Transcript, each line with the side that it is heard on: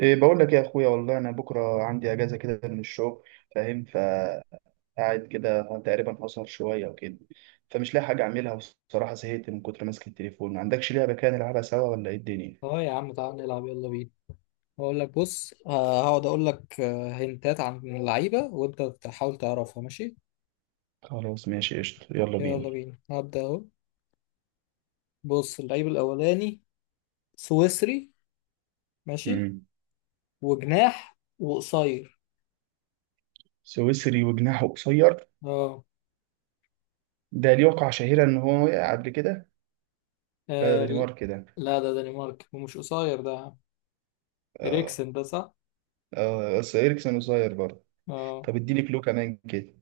right: إيه، بقول لك يا اخويا، والله انا بكره عندي اجازه كده من الشغل، فاهم، فقاعد كده تقريبا اسهر شويه وكده، فمش لاقي حاجه اعملها والصراحه زهقت من كتر ماسك التليفون. ما عندكش لعبه كده نلعبها سوا ولا ايه الدنيا؟
left: اه يا عم، تعال نلعب، يلا بينا. هقول لك بص، هقعد اقول لك، هنتات عن اللعيبه وانت تحاول تعرفها. ماشي
right: خلاص، ماشي قشطه، يلا
left: يلا
right: بينا.
left: بينا، هبدا اهو. بص اللعيب الاولاني سويسري. ماشي.
right: امم
left: وجناح وقصير.
right: سويسري وجناحه قصير.
left: اه.
right: ده ليه وقعه شهيره، ان هو وقع قبل كده؟ لا،
left: آه،
right: ده
left: ل-
right: دنمارك كده.
left: لا ده دنمارك، ومش قصير ده.
right: اه.
left: اريكسن ده صح.
right: اه، بس اريكسن قصير برضه.
left: اه.
right: طب اديني كلو كمان كده.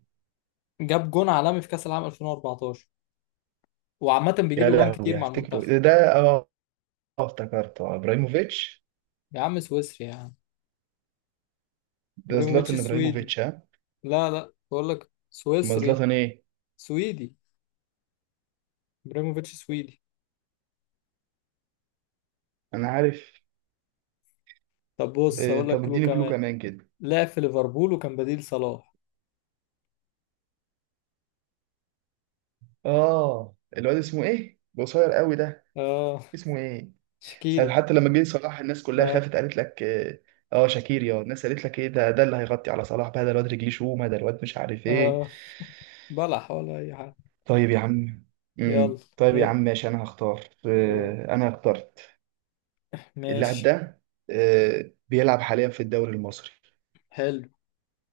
left: جاب جون عالمي في كاس العالم 2014، وعامه بيجيب
right: يا
left: جوان
right: لهوي،
left: كتير مع
right: هفتكره
left: المنتخب.
right: ده. اه. آه، افتكرته ابراهيموفيتش.
left: يا عم سويسري يا عم.
right: ده
left: ابراهيموفيتش
right: زلاتان
left: سويدي.
right: ابراهيموفيتش، ها؟
left: لا، بقول لك
right: ما
left: سويسري.
right: زلاتان ايه؟
left: سويدي، ابراهيموفيتش سويدي.
right: انا عارف.
left: طب بص
right: إيه،
left: هقول لك
right: طب
left: كلو
right: اديني كلو
left: كمان.
right: كمان كده.
left: لعب في ليفربول وكان بديل صلاح.
right: اه، الواد اسمه ايه قصير قوي ده؟
left: اه،
right: اسمه ايه؟ ساعة
left: شكيري.
right: حتى لما جه صلاح الناس كلها
left: اه.
right: خافت قالت لك إيه، اه شاكير، يا الناس قالت لك ايه ده اللي هيغطي على صلاح بقى؟ ده الواد رجليه شومه، ده الواد مش عارف ايه.
left: اه، بلح ولا اي حاجه.
right: طيب يا عم.
left: يلا
right: طيب يا عم،
left: ابدا،
right: ماشي. انا هختار
left: يلا.
right: آه، انا اخترت اللاعب
left: ماشي،
right: ده. آه، بيلعب حاليا في الدوري المصري.
left: حلو.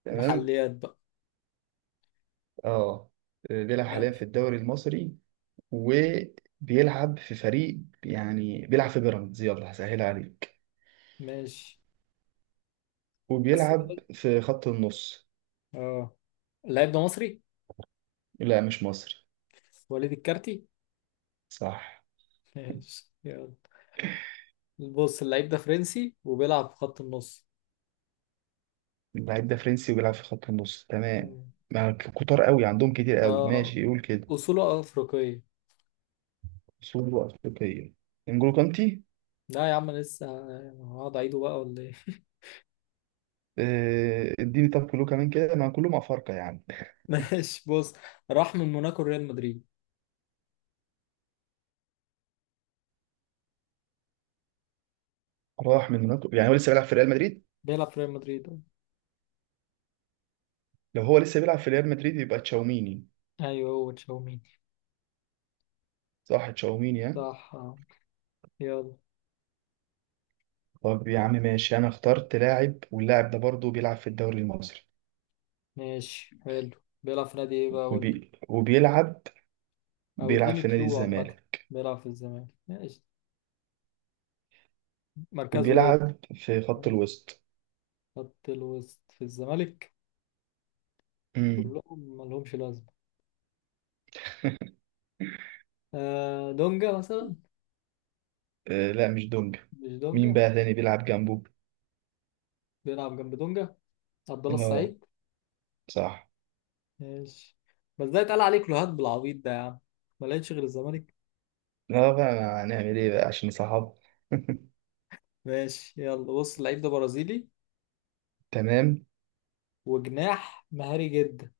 right: تمام.
left: محليات بقى.
right: اه. آه، بيلعب حاليا
left: ماشي.
right: في الدوري المصري، وبيلعب في فريق، يعني بيلعب في بيراميدز، يلا هسهلها عليك.
left: ماشي، بس
right: وبيلعب
left: كده.
right: في خط النص.
left: اه، اللعيب ده مصري.
right: لا، مش مصري.
left: وليد الكارتي.
right: صح.
left: ماشي يلا. بص اللعيب ده فرنسي، وبيلعب في خط النص.
right: اللعيب ده فرنسي وبيلعب في خط النص، تمام.
left: مم.
right: ما كتار قوي، عندهم كتير قوي،
left: اه،
right: ماشي يقول كده.
left: اصوله افريقيه.
right: اصوله افريقيه. انجولو كانتي.
left: لا يا عم لسه. هقعد اعيده بقى ولا ايه؟
right: آه، اديني طب كله كمان كده، ما كلهم افارقه يعني.
left: ماشي بص. راح من موناكو ريال مدريد.
right: راح من هناك، يعني هو لسه بيلعب في ريال مدريد؟
left: بيلعب في ريال مدريد أه.
right: لو هو لسه بيلعب في ريال مدريد يبقى تشاوميني.
left: ايوه هو تشاوميني.
right: صح، تشاوميني، ها؟
left: صح آه. يلا.
right: طب يا عم ماشي، انا اخترت لاعب، واللاعب ده برضه بيلعب في الدوري المصري.
left: ماشي حلو. بيلعب في نادي ايه بقى؟ قول لي.
right: وبي... وبيلعب
left: او
right: بيلعب
left: اديني
right: في نادي
left: كلو عامة.
right: الزمالك.
left: بيلعب في الزمالك ماشي. مركزه ايه؟
right: وبيلعب في خط
left: آه،
right: الوسط.
left: خط الوسط في الزمالك.
right: امم.
left: كلهم ملهمش لازمة. آه دونجا مثلا.
right: آه، لا مش دونج.
left: مش
right: مين
left: دونجا.
right: بقى تاني بيلعب جنبه؟
left: بيلعب جنب دونجا. عبد الله
right: اه،
left: السعيد.
right: صح.
left: ماشي، بس ده اتقال عليه كلوهات بالعبيط ده يا عم. ما لقيتش غير الزمالك.
right: لا بقى، ما هنعمل ايه بقى عشان صحاب.
left: ماشي يلا. بص اللعيب ده برازيلي،
right: تمام.
left: وجناح مهاري جدا.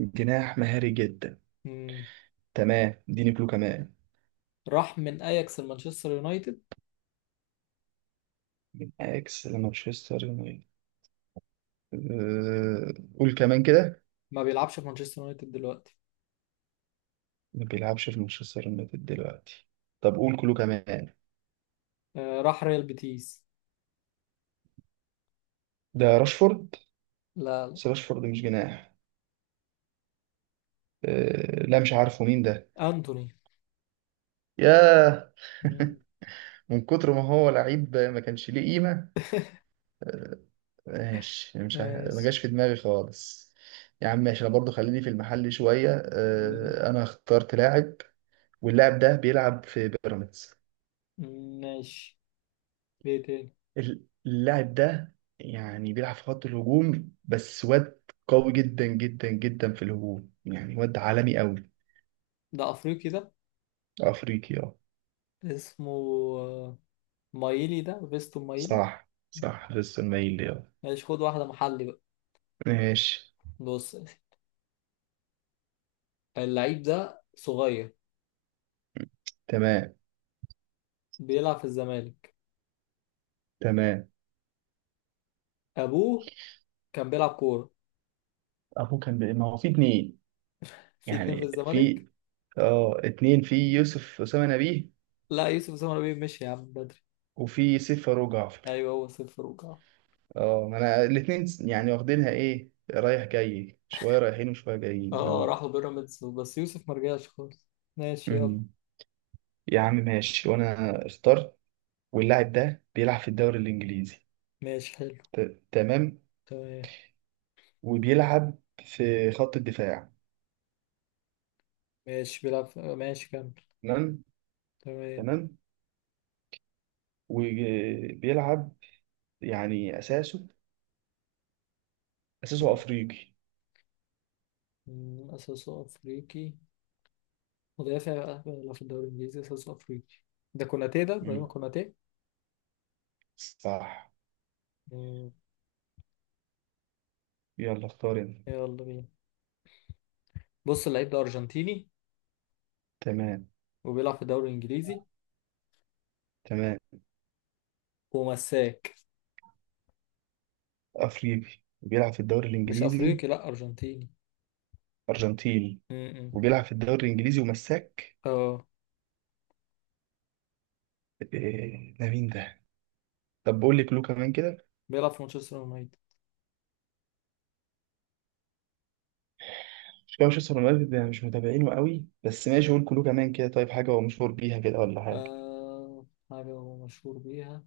right: جناح مهاري جدا.
left: مم.
right: تمام، اديني كلو كمان.
left: راح من اياكس لمانشستر يونايتد.
right: من اكس لمانشستر يونايتد. آه، قول كمان كده.
left: ما بيلعبش في مانشستر يونايتد دلوقتي.
right: ما بيلعبش في مانشستر يونايتد دلوقتي. طب قول كلو كمان.
left: آه، راح ريال بيتيس.
right: ده راشفورد.
left: لا،
right: بس راشفورد مش جناح. آه، لا مش عارفه مين ده.
left: انتوني.
right: ياه.
left: مم.
right: من كتر ما هو لعيب ما كانش ليه قيمة. ماشي، مش ه- ما
left: ماشي.
right: جاش في دماغي خالص. يا عم ماشي، انا برضو خليني في المحل شوية،
left: خليه.
right: انا اخترت لاعب. واللاعب ده بيلعب في بيراميدز.
left: مم، ماشي. ايه تاني؟
right: اللاعب ده يعني بيلعب في خط الهجوم، بس واد قوي جدا جدا جدا في الهجوم، يعني واد عالمي قوي.
left: ده افريقي ده.
right: افريقي، اه.
left: اسمه آه، مايلي. ده فيستون مايلي.
right: صح صح، لسه المايل ليه، آه.
left: ماشي، خد واحدة محلي بقى.
right: ماشي.
left: بص يا أخي. اللعيب ده صغير،
right: تمام.
left: بيلعب في الزمالك.
right: تمام.
left: ابوه كان بيلعب كورة.
right: ابوه ما هو في اتنين.
left: في اتنين في
right: يعني
left: الزمالك.
right: في. اه، اتنين في يوسف أسامة نبيه.
left: لا يوسف سمر بيه مشي يا عم بدري.
right: وفي سيف فاروق جعفر.
left: ايوه هو صفر.
right: اه، ما انا الاتنين يعني واخدينها ايه، رايح جاي، شوية رايحين وشوية جايين،
left: اه
right: اه.
left: راحوا بيراميدز، بس يوسف مرجعش خالص. ماشي يلا.
right: امم. يا عم ماشي، وانا اخترت. واللاعب ده بيلعب في الدوري الانجليزي.
left: ماشي حلو.
right: تمام.
left: تمام.
right: وبيلعب في خط الدفاع.
left: ماشي، بيلعب في- آه، ماشي كمل.
right: تمام.
left: تمام.
right: تمام. وبيلعب، يعني اساسه
left: مم.
right: افريقي.
left: مم، أساسه أفريقي. مدافع بقى، بيلعب في الدوري الإنجليزي، أساسه أفريقي. ده كوناتي، ده إبراهيم
right: مم.
left: كوناتي.
right: صح.
left: مم،
right: يلا اختار انت.
left: يلا بينا. بص اللعيب ده أرجنتيني،
right: تمام.
left: وبيلعب في الدوري الإنجليزي،
right: تمام.
left: ومساك.
right: افريقي بيلعب في الدوري
left: مش
right: الانجليزي.
left: أفريقي، لأ أرجنتيني.
right: ارجنتيني.
left: مم.
right: وبيلعب في الدوري الانجليزي، ومساك.
left: اه.
right: إيه ده، مين ده؟ طب بقول لك كلو كمان كده.
left: بيلعب في مانشستر يونايتد.
right: مش كده مانشستر يونايتد، يعني مش متابعينه قوي، بس ماشي قول كلو كمان كده. طيب، حاجه هو مشهور بيها كده ولا حاجه؟
left: آه، حاجة هو مشهور بيها.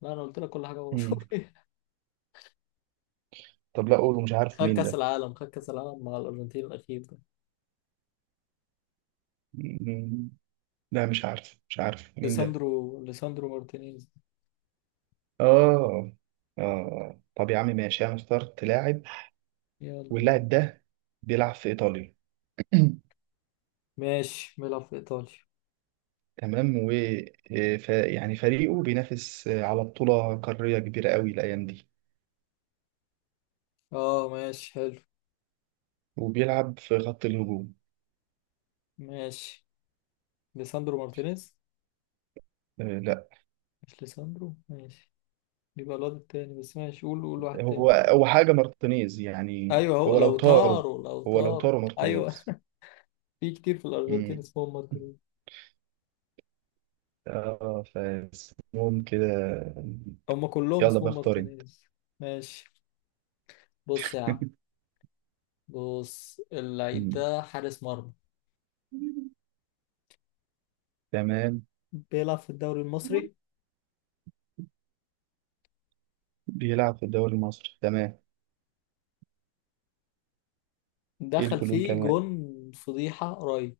left: لا، أنا قلت لك كل حاجة هو
right: مم.
left: مشهور.
right: طب لا قول، مش عارف
left: خد
right: مين
left: كأس
right: ده.
left: العالم، خد كأس العالم مع الأرجنتين الأخير ده.
right: مم. لا مش عارف، مش عارف مين ده.
left: ليساندرو، ليساندرو مارتينيز.
right: اه. اه، طب يا عم ماشي، انا اخترت لاعب.
left: يلا.
right: واللاعب ده بيلعب في ايطاليا.
left: ماشي. بيلعب في إيطاليا.
right: تمام. و يعني فريقه بينافس على بطولة قارية كبيرة قوي الأيام دي.
left: اه ماشي حلو.
right: وبيلعب في خط الهجوم.
left: ماشي، ليساندرو مارتينيز.
right: آه، لا.
left: مش ليساندرو ماشي. يبقى الواد التاني، بس ماشي قول، قول واحد تاني.
right: هو حاجة مارتينيز، يعني
left: ايوه هو
right: هو لو
left: لو
right: طاروا.
left: طاروا، لو
right: هو لو
left: طار.
right: طاروا
left: ايوه.
right: مارتينيز.
left: في كتير في الأرجنتين
right: مم.
left: اسمهم مارتينيز.
right: اه، فاسمهم كده.
left: هم كلهم
right: يلا بقى
left: اسمهم
right: اختار انت.
left: مارتينيز. ماشي. بص يا عم. بص اللعيب
right: مم.
left: ده حارس مرمى.
right: تمام.
left: بيلعب في الدوري المصري.
right: بيلعب في الدوري المصري، تمام. ايه
left: دخل
right: الكلو
left: فيه
right: كمان؟
left: جون فضيحة قريب.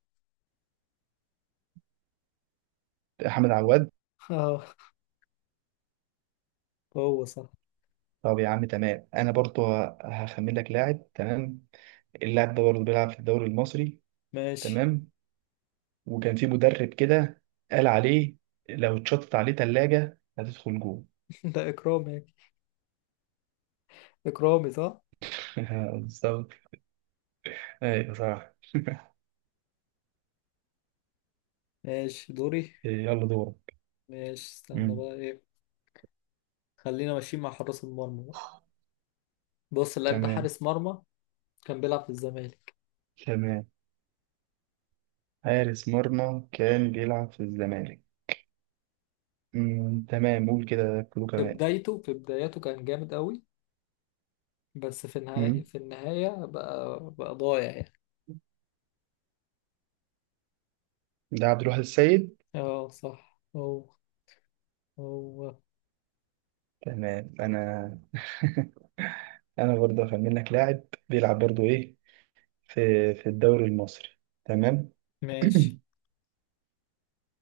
right: احمد عواد.
left: اه، هو صح.
right: طب يا عم تمام، انا برضو هخمن لك لاعب. تمام. اللاعب ده برضه بيلعب في الدوري المصري.
left: ماشي.
right: تمام. وكان في مدرب كده قال عليه لو اتشطت عليه تلاجة هتدخل جوه.
left: ده إكرامي. إكرامي صح.
right: بالظبط. ايوه، صح.
left: ماشي دوري.
right: يلا دورك.
left: ماشي، استنى
right: مم.
left: بقى إيه. خلينا ماشيين مع حراس المرمى بقى. بص اللاعب ده
right: تمام.
left: حارس مرمى، كان بيلعب في الزمالك.
right: تمام، حارس مرمى كان بيلعب في الزمالك. مم. تمام، قول كده كله
left: في
right: كمان.
left: بدايته في بداياته كان جامد قوي. بس في النهاية
right: مم.
left: في النهاية بقى ضايع يعني.
right: ده عبد الواحد السيد.
left: اه صح، هو هو.
right: تمام. انا انا برضه هخمن لك لاعب. بيلعب برضه ايه، في في الدوري المصري. تمام.
left: ماشي.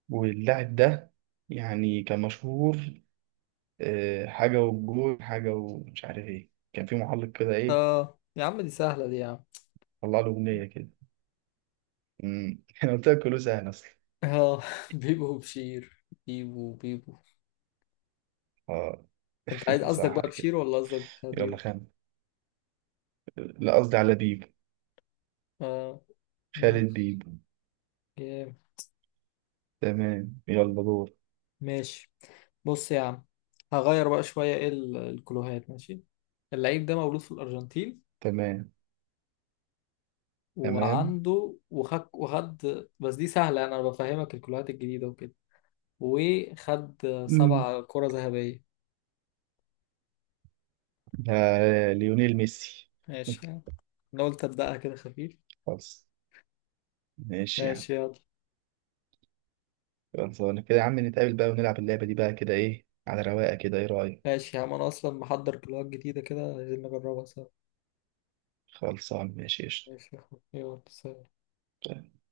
right: واللاعب ده يعني كان مشهور، حاجة والجول حاجة، ومش عارف ايه، كان في محلق كده ايه.
left: اه يا عم دي سهلة، دي يا عم.
right: طلع له أغنية كده. انا قلت لك كله سهل اصلا.
left: اه بيبو، بشير بيبو، بيبو.
right: اه،
left: انت عايز قصدك
right: صح
left: بقى
right: كده.
left: بشيرو، ولا قصدك
right: يلا
left: حبيب؟
right: خان. لا، قصدي على بيبو.
left: اه.
right: خالد
left: ماشي.
right: بيبو.
left: جامد.
right: تمام، يلا دور.
left: ماشي بص يا عم، هغير بقى شوية ايه الكلوهات. ماشي، اللعيب ده مولود في الأرجنتين،
right: تمام. تمام.
left: وعنده وخد بس دي سهلة، أنا بفهمك الكلوهات الجديدة وكده. وخد
right: أمم.
left: 7 كرة ذهبية.
right: آه، ليونيل ميسي.
left: ماشي يعني، أنا قلت أبدأها كده خفيف.
right: خلاص. ماشي يا عم.
left: ماشي يلا.
right: خلصانة كده يا عم، نتقابل بقى ونلعب اللعبة دي بقى كده، ايه على رواقة كده، ايه رأيك؟
left: ماشي يا عم، أنا أصلا محضر كلوهات جديدة كده عايزين نجربها سوا.
right: خلصان، ماشي قشطة.
left: ماشي يا أخوي. يلا سلام.